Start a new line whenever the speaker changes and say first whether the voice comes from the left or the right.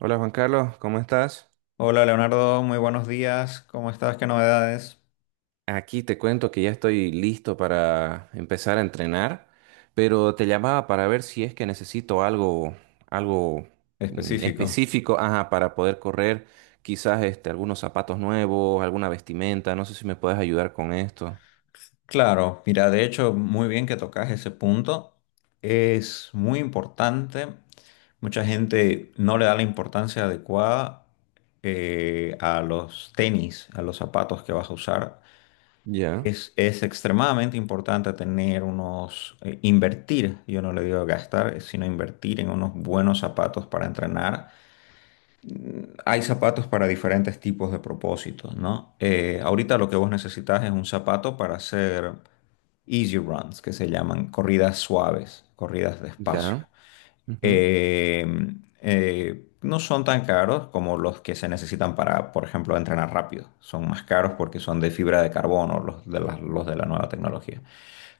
right: Hola Juan Carlos, ¿cómo estás?
left: Hola Leonardo, muy buenos días. ¿Cómo estás? ¿Qué novedades?
right: Aquí te cuento que ya estoy listo para empezar a entrenar, pero te llamaba para ver si es que necesito algo, algo
left: Específico.
right: específico, ajá, para poder correr, quizás algunos zapatos nuevos, alguna vestimenta, no sé si me puedes ayudar con esto.
left: Claro, mira, de hecho, muy bien que tocas ese punto. Es muy importante. Mucha gente no le da la importancia adecuada a los tenis, a los zapatos que vas a usar.
right: Ya,
left: Es extremadamente importante tener unos, invertir, yo no le digo gastar, sino invertir en unos buenos zapatos para entrenar. Hay zapatos para diferentes tipos de propósitos, ¿no? Ahorita lo que vos necesitas es un zapato para hacer easy runs, que se llaman corridas suaves, corridas despacio.
right: ya, ujú.
left: Eh, no son tan caros como los que se necesitan para, por ejemplo, entrenar rápido. Son más caros porque son de fibra de carbono, los de la nueva tecnología.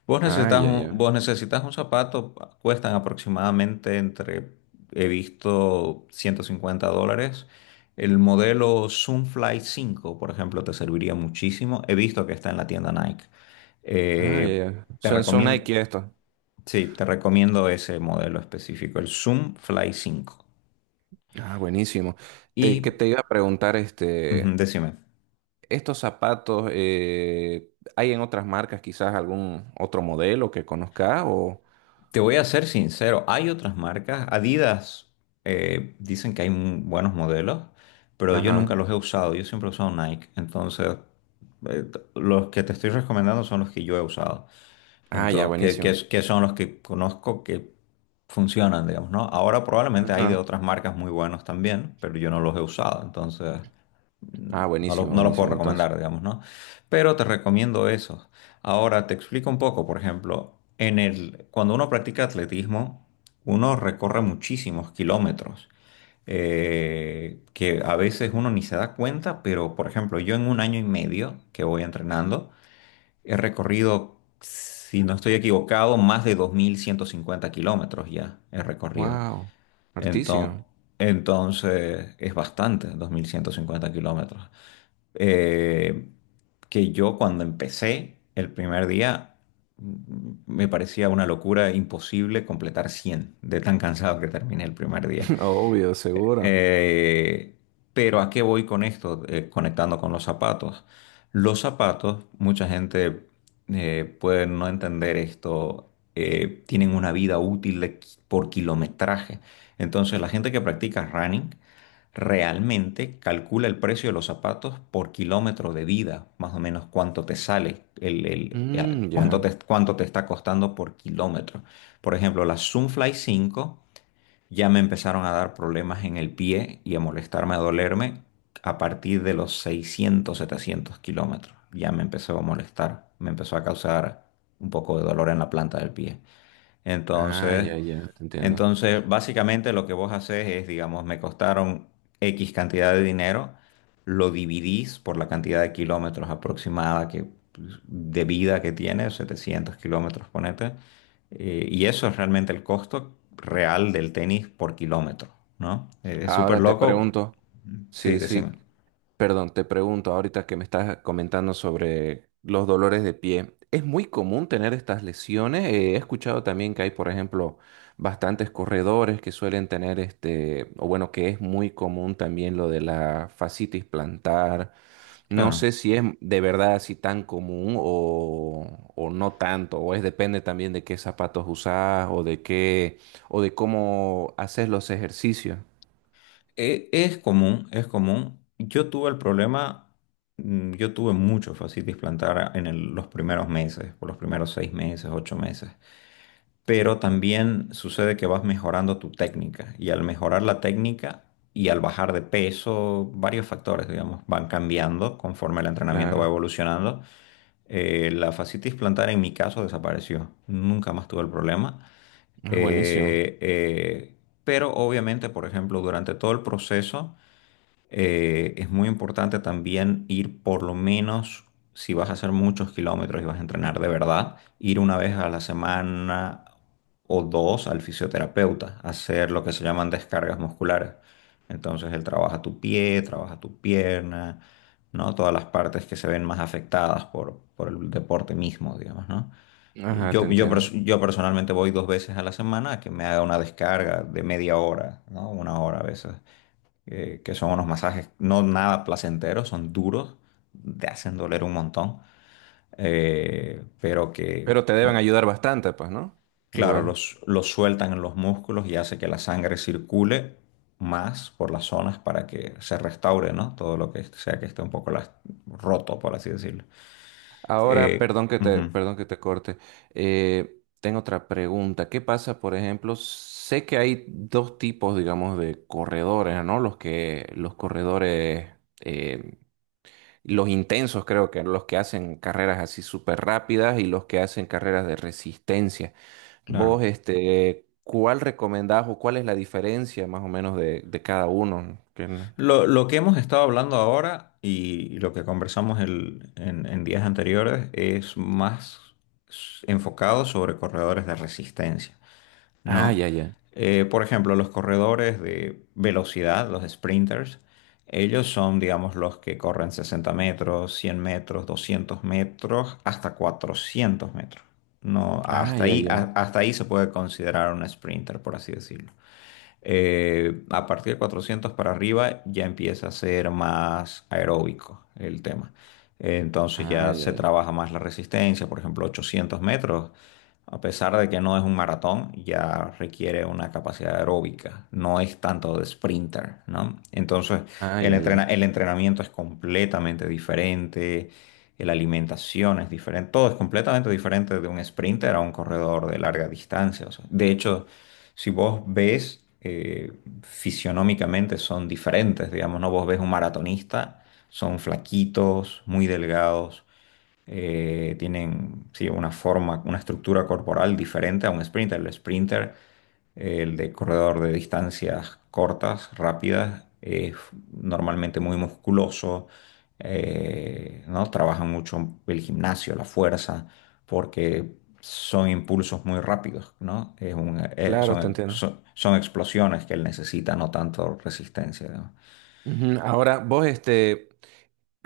left: Vos
right: Ah,
left: necesitas
right: ya,
left: un,
right: ya.
left: vos necesitas un zapato, cuestan aproximadamente entre, he visto, $150. El modelo Zoomfly cinco por ejemplo, te serviría muchísimo. He visto que está en la tienda Nike.
right: Ah, ya,
left: Eh,
right: ya.
left: Te
right: Son, son
left: recomiendo,
right: Nike esto.
left: sí, te recomiendo ese modelo específico, el Zoomfly cinco.
right: Ah, buenísimo. Te, que
left: Y
right: te iba a preguntar,
left: decime.
right: estos zapatos, ¿hay en otras marcas quizás algún otro modelo que conozca o...?
left: Te voy a ser sincero, hay otras marcas. Adidas, dicen que hay buenos modelos, pero yo nunca
right: Ajá.
left: los he usado. Yo siempre he usado Nike. Entonces, los que te estoy recomendando son los que yo he usado.
right: Ah, ya,
left: Entonces, que, que
right: buenísimo.
left: es- que son los que conozco que funcionan, digamos, ¿no? Ahora probablemente hay de
right: Ajá.
left: otras marcas muy buenos también, pero yo no los he usado. Entonces.
right: Ah, buenísimo,
left: No los puedo
right: buenísimo. Entonces,
left: recomendar, digamos, ¿no? Pero te recomiendo eso. Ahora te explico un poco, por ejemplo, cuando uno practica atletismo, uno recorre muchísimos kilómetros, que a veces uno ni se da cuenta, pero por ejemplo, yo en un año y medio que voy entrenando, he recorrido, si no estoy equivocado, más de 2.150 kilómetros ya he recorrido.
right: wow.
left: Entonces,
right: Artísimo.
left: entonces es bastante, 2.150 kilómetros, eh, que yo cuando empecé el primer día me parecía una locura imposible completar 100 de tan cansado que terminé el primer día.
right: Obvio, seguro.
left: Eh, pero ¿a qué voy con esto? Conectando con los zapatos. Los zapatos, mucha gente puede no entender esto, tienen una vida útil de por kilometraje. Entonces, la gente que practica running realmente calcula el precio de los zapatos por kilómetro de vida, más o menos cuánto te sale,
right: Mm, ya.
left: cuánto te está costando por kilómetro. Por ejemplo, las Zoomfly 5 ya me empezaron a dar problemas en el pie y a molestarme, a dolerme a partir de los 600, 700 kilómetros. Ya me empezó a molestar, me empezó a causar un poco de dolor en la planta del pie.
right: Ah,
left: Entonces...
right: ya, ya, te entiendo.
left: Entonces, básicamente lo que vos haces es, digamos, me costaron X cantidad de dinero, lo dividís por la cantidad de kilómetros aproximada que, pues, de vida que tiene, 700 kilómetros, ponete, y eso es realmente el costo real del tenis por kilómetro, ¿no? Es súper
right: Ahora te
left: loco.
right: pregunto.
left: Sí,
right: Sí, sí.
left: decime.
right: Perdón, te pregunto ahorita que me estás comentando sobre los dolores de pie. ¿Es muy común tener estas lesiones? He escuchado también que hay, por ejemplo, bastantes corredores que suelen tener o bueno, que es muy común también lo de la fascitis plantar. No
left: Claro.
right: sé si es de verdad así tan común o no tanto, o es depende también de qué zapatos usás o de qué, o de cómo haces los ejercicios.
left: Es común, es común. Yo tuve el problema, yo tuve mucho fascitis plantar en los primeros meses, por los primeros 6 meses, 8 meses. Pero también sucede que vas mejorando tu técnica y al mejorar la técnica y al bajar de peso, varios factores, digamos, van cambiando conforme el entrenamiento va
right: Claro.
left: evolucionando. La fascitis plantar en mi caso desapareció. Nunca más tuve el problema.
right: Ah, buenísimo.
left: Eh, eh, pero obviamente, por ejemplo, durante todo el proceso es muy importante también ir por lo menos, si vas a hacer muchos kilómetros y vas a entrenar de verdad, ir una vez a la semana o dos al fisioterapeuta, a hacer lo que se llaman descargas musculares. Entonces él trabaja tu pie, trabaja tu pierna, ¿no? Todas las partes que se ven más afectadas por el deporte mismo, digamos, ¿no? Y
right: Ajá, te entiendo.
left: Yo personalmente voy dos veces a la semana a que me haga una descarga de media hora, ¿no? Una hora a veces, que son unos masajes no nada placenteros, son duros, te hacen doler un montón, eh, pero que,
right: Pero te deben
left: como-
right: ayudar bastante, pues, ¿no?
left: claro,
right: Igual.
left: los sueltan en los músculos y hace que la sangre circule más por las zonas para que se restaure, ¿no? Todo lo que sea que esté un poco roto, por así decirlo.
right: Ahora,
left: Eh, ujú,
right: perdón que te corte. Tengo otra pregunta. ¿Qué pasa, por ejemplo? Sé que hay dos tipos, digamos, de corredores, ¿no? Los que, los corredores, eh, los intensos, creo que los que hacen carreras así súper rápidas y los que hacen carreras de resistencia. Vos,
left: claro.
right: ¿cuál recomendás o cuál es la diferencia más o menos de cada uno? Que no-
left: Lo que hemos estado hablando ahora y lo que conversamos en días anteriores es más enfocado sobre corredores de resistencia,
right: Ah,
left: ¿no?
right: ya, ya.
left: Por ejemplo, los corredores de velocidad, los sprinters, ellos son, digamos, los que corren 60 metros, 100 metros, 200 metros, hasta 400 metros. No,
right: Ah,
left: hasta
right: ya,
left: ahí,
right: ya.
left: hasta ahí se puede considerar un sprinter, por así decirlo. A partir de 400 para arriba ya empieza a ser más aeróbico el tema. Entonces
right: Ah,
left: ya
right: ya,
left: se
right: ya.
left: trabaja más la resistencia, por ejemplo, 800 metros, a pesar de que no es un maratón, ya requiere una capacidad aeróbica, no es tanto de sprinter, ¿no? Entonces
right: Ah, ya, ya.
left: el entrenamiento es completamente diferente. La alimentación es diferente, todo es completamente diferente de un sprinter a un corredor de larga distancia. O sea, de hecho, si vos ves, fisionómicamente son diferentes, digamos, ¿no? Vos ves un maratonista, son flaquitos, muy delgados, tienen, sí, una forma, una estructura corporal diferente a un sprinter. El sprinter, el de corredor de distancias cortas, rápidas, es normalmente muy musculoso, ¿no? Trabajan mucho el gimnasio, la fuerza, porque son impulsos muy rápidos, ¿no? Es un-
right: Claro, te
left: son,
right: entiendo.
left: son- son explosiones que él necesita, no tanto resistencia, ¿no?
right: Ujú. Ahora, vos,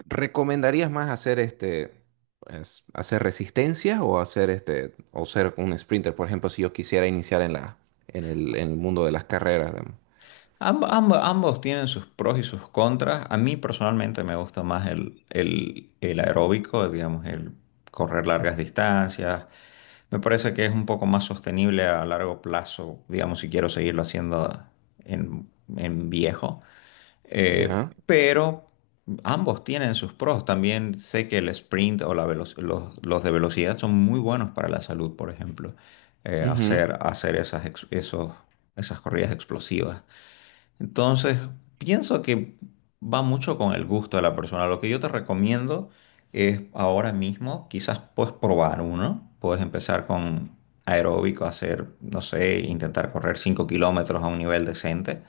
right: ¿recomendarías más hacer pues, hacer resistencia o hacer o ser un sprinter, por ejemplo, si yo quisiera iniciar en la, en el mundo de las carreras, digamos?
left: Ambos tienen sus pros y sus contras. A mí personalmente me gusta más el aeróbico, digamos, el correr largas distancias. Me parece que es un poco más sostenible a largo plazo, digamos, si quiero seguirlo haciendo en, en viejo.
right: Ya.
left: Pero ambos tienen sus pros. También sé que el sprint o los de velocidad son muy buenos para la salud, por ejemplo.
right: Ujú,
left: Hacer esas corridas explosivas. Entonces, pienso que va mucho con el gusto de la persona. Lo que yo te recomiendo es ahora mismo, quizás puedes probar uno, puedes empezar con aeróbico, hacer, no sé, intentar correr 5 kilómetros a un nivel decente,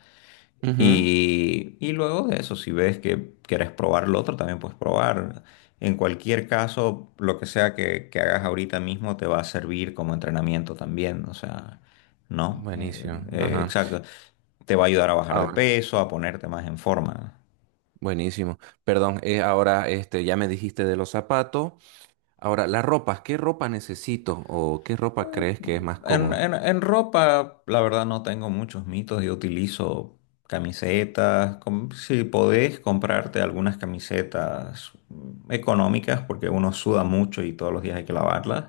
right: ujú.
left: y luego de eso, si ves que quieres probar lo otro, también puedes probar. En cualquier caso, lo que sea que hagas ahorita mismo te va a servir como entrenamiento también. O sea, ¿no?
right: Buenísimo. Ajá.
left: Exacto. Te va a ayudar a bajar de
right: Ahora,
left: peso, a ponerte más en forma.
right: buenísimo. Perdón, ahora, ya me dijiste de los zapatos. Ahora, las ropas, ¿qué ropa necesito o qué ropa crees que es más cómodo?
left: En ropa, la verdad, no tengo muchos mitos. Yo utilizo camisetas. Si podés comprarte algunas camisetas económicas, porque uno suda mucho y todos los días hay que lavarlas.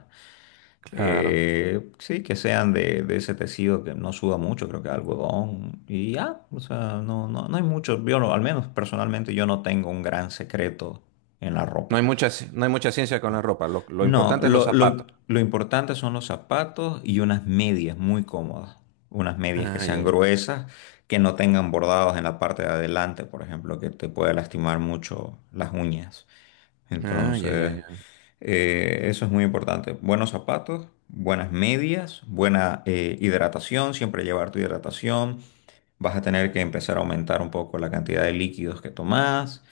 right: Claro.
left: Sí, que sean de ese tejido que no suda mucho, creo que algodón. Y ya, o sea, no, no, no hay mucho. Yo, no- Al menos personalmente, yo no tengo un gran secreto en la
right: No hay
left: ropa.
right: mucha, ci- no hay mucha ciencia con la
left: No,
right: ropa. Lo
left: no,
right: importante es los zapatos.
left: lo importante son los zapatos y unas medias muy cómodas. Unas medias que
right: Ay,
left: sean
right: ay,
left: gruesas, que no tengan bordados en la parte de adelante, por ejemplo, que te puede lastimar mucho las uñas.
right: ay, ay,
left: Entonces,
right: ay, ay.
left: eso es muy importante. Buenos zapatos, buenas medias, buena hidratación, siempre llevar tu hidratación. Vas a tener que empezar a aumentar un poco la cantidad de líquidos que tomás.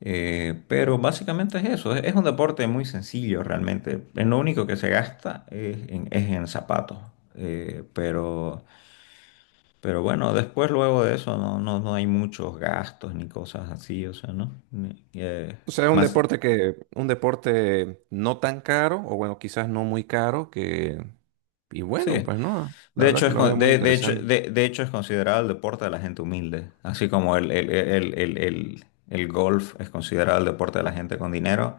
left: Pero básicamente es eso, es un deporte muy sencillo realmente. En lo único que se gasta es en zapatos. eh, pero, pero bueno, después luego de eso no, no, no hay muchos gastos ni cosas así, o sea, ¿no?
right: O sea, es un
left: Más,
right: deporte que, un deporte no tan caro, o bueno, quizás no muy caro, que, y bueno,
left: sí.
right: pues no, la
left: De
right: verdad
left: hecho,
right: que lo veo muy
left: de hecho,
right: interesante
left: de hecho, es considerado el deporte de la gente humilde, así como el golf es considerado el deporte de la gente con dinero,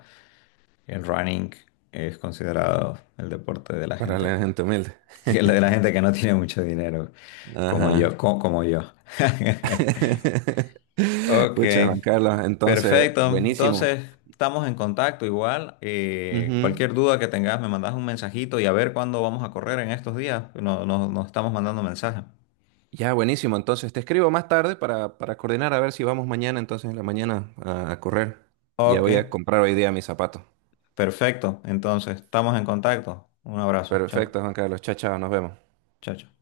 left: el running es considerado el deporte de la
right: para
left: gente,
right: la gente humilde.
left: de la gente que no tiene mucho dinero, como yo,
right: Ajá.
left: como yo. Ok,
right: Pucha, Juan Carlos, entonces,
left: perfecto.
right: buenísimo.
left: Entonces, estamos en contacto igual.
right: Ujú.
left: Cualquier duda que tengas, me mandas un mensajito y a ver cuándo vamos a correr en estos días. Nos estamos mandando mensajes.
right: Ya, buenísimo. Entonces te escribo más tarde para coordinar a ver si vamos mañana, entonces en la mañana a correr. Ya
left: Ok.
right: voy a comprar hoy día mis zapatos.
left: Perfecto, entonces estamos en contacto. Un abrazo, chao,
right: Perfecto, Juan Carlos. Chao, chao, nos vemos.
left: chao, chao.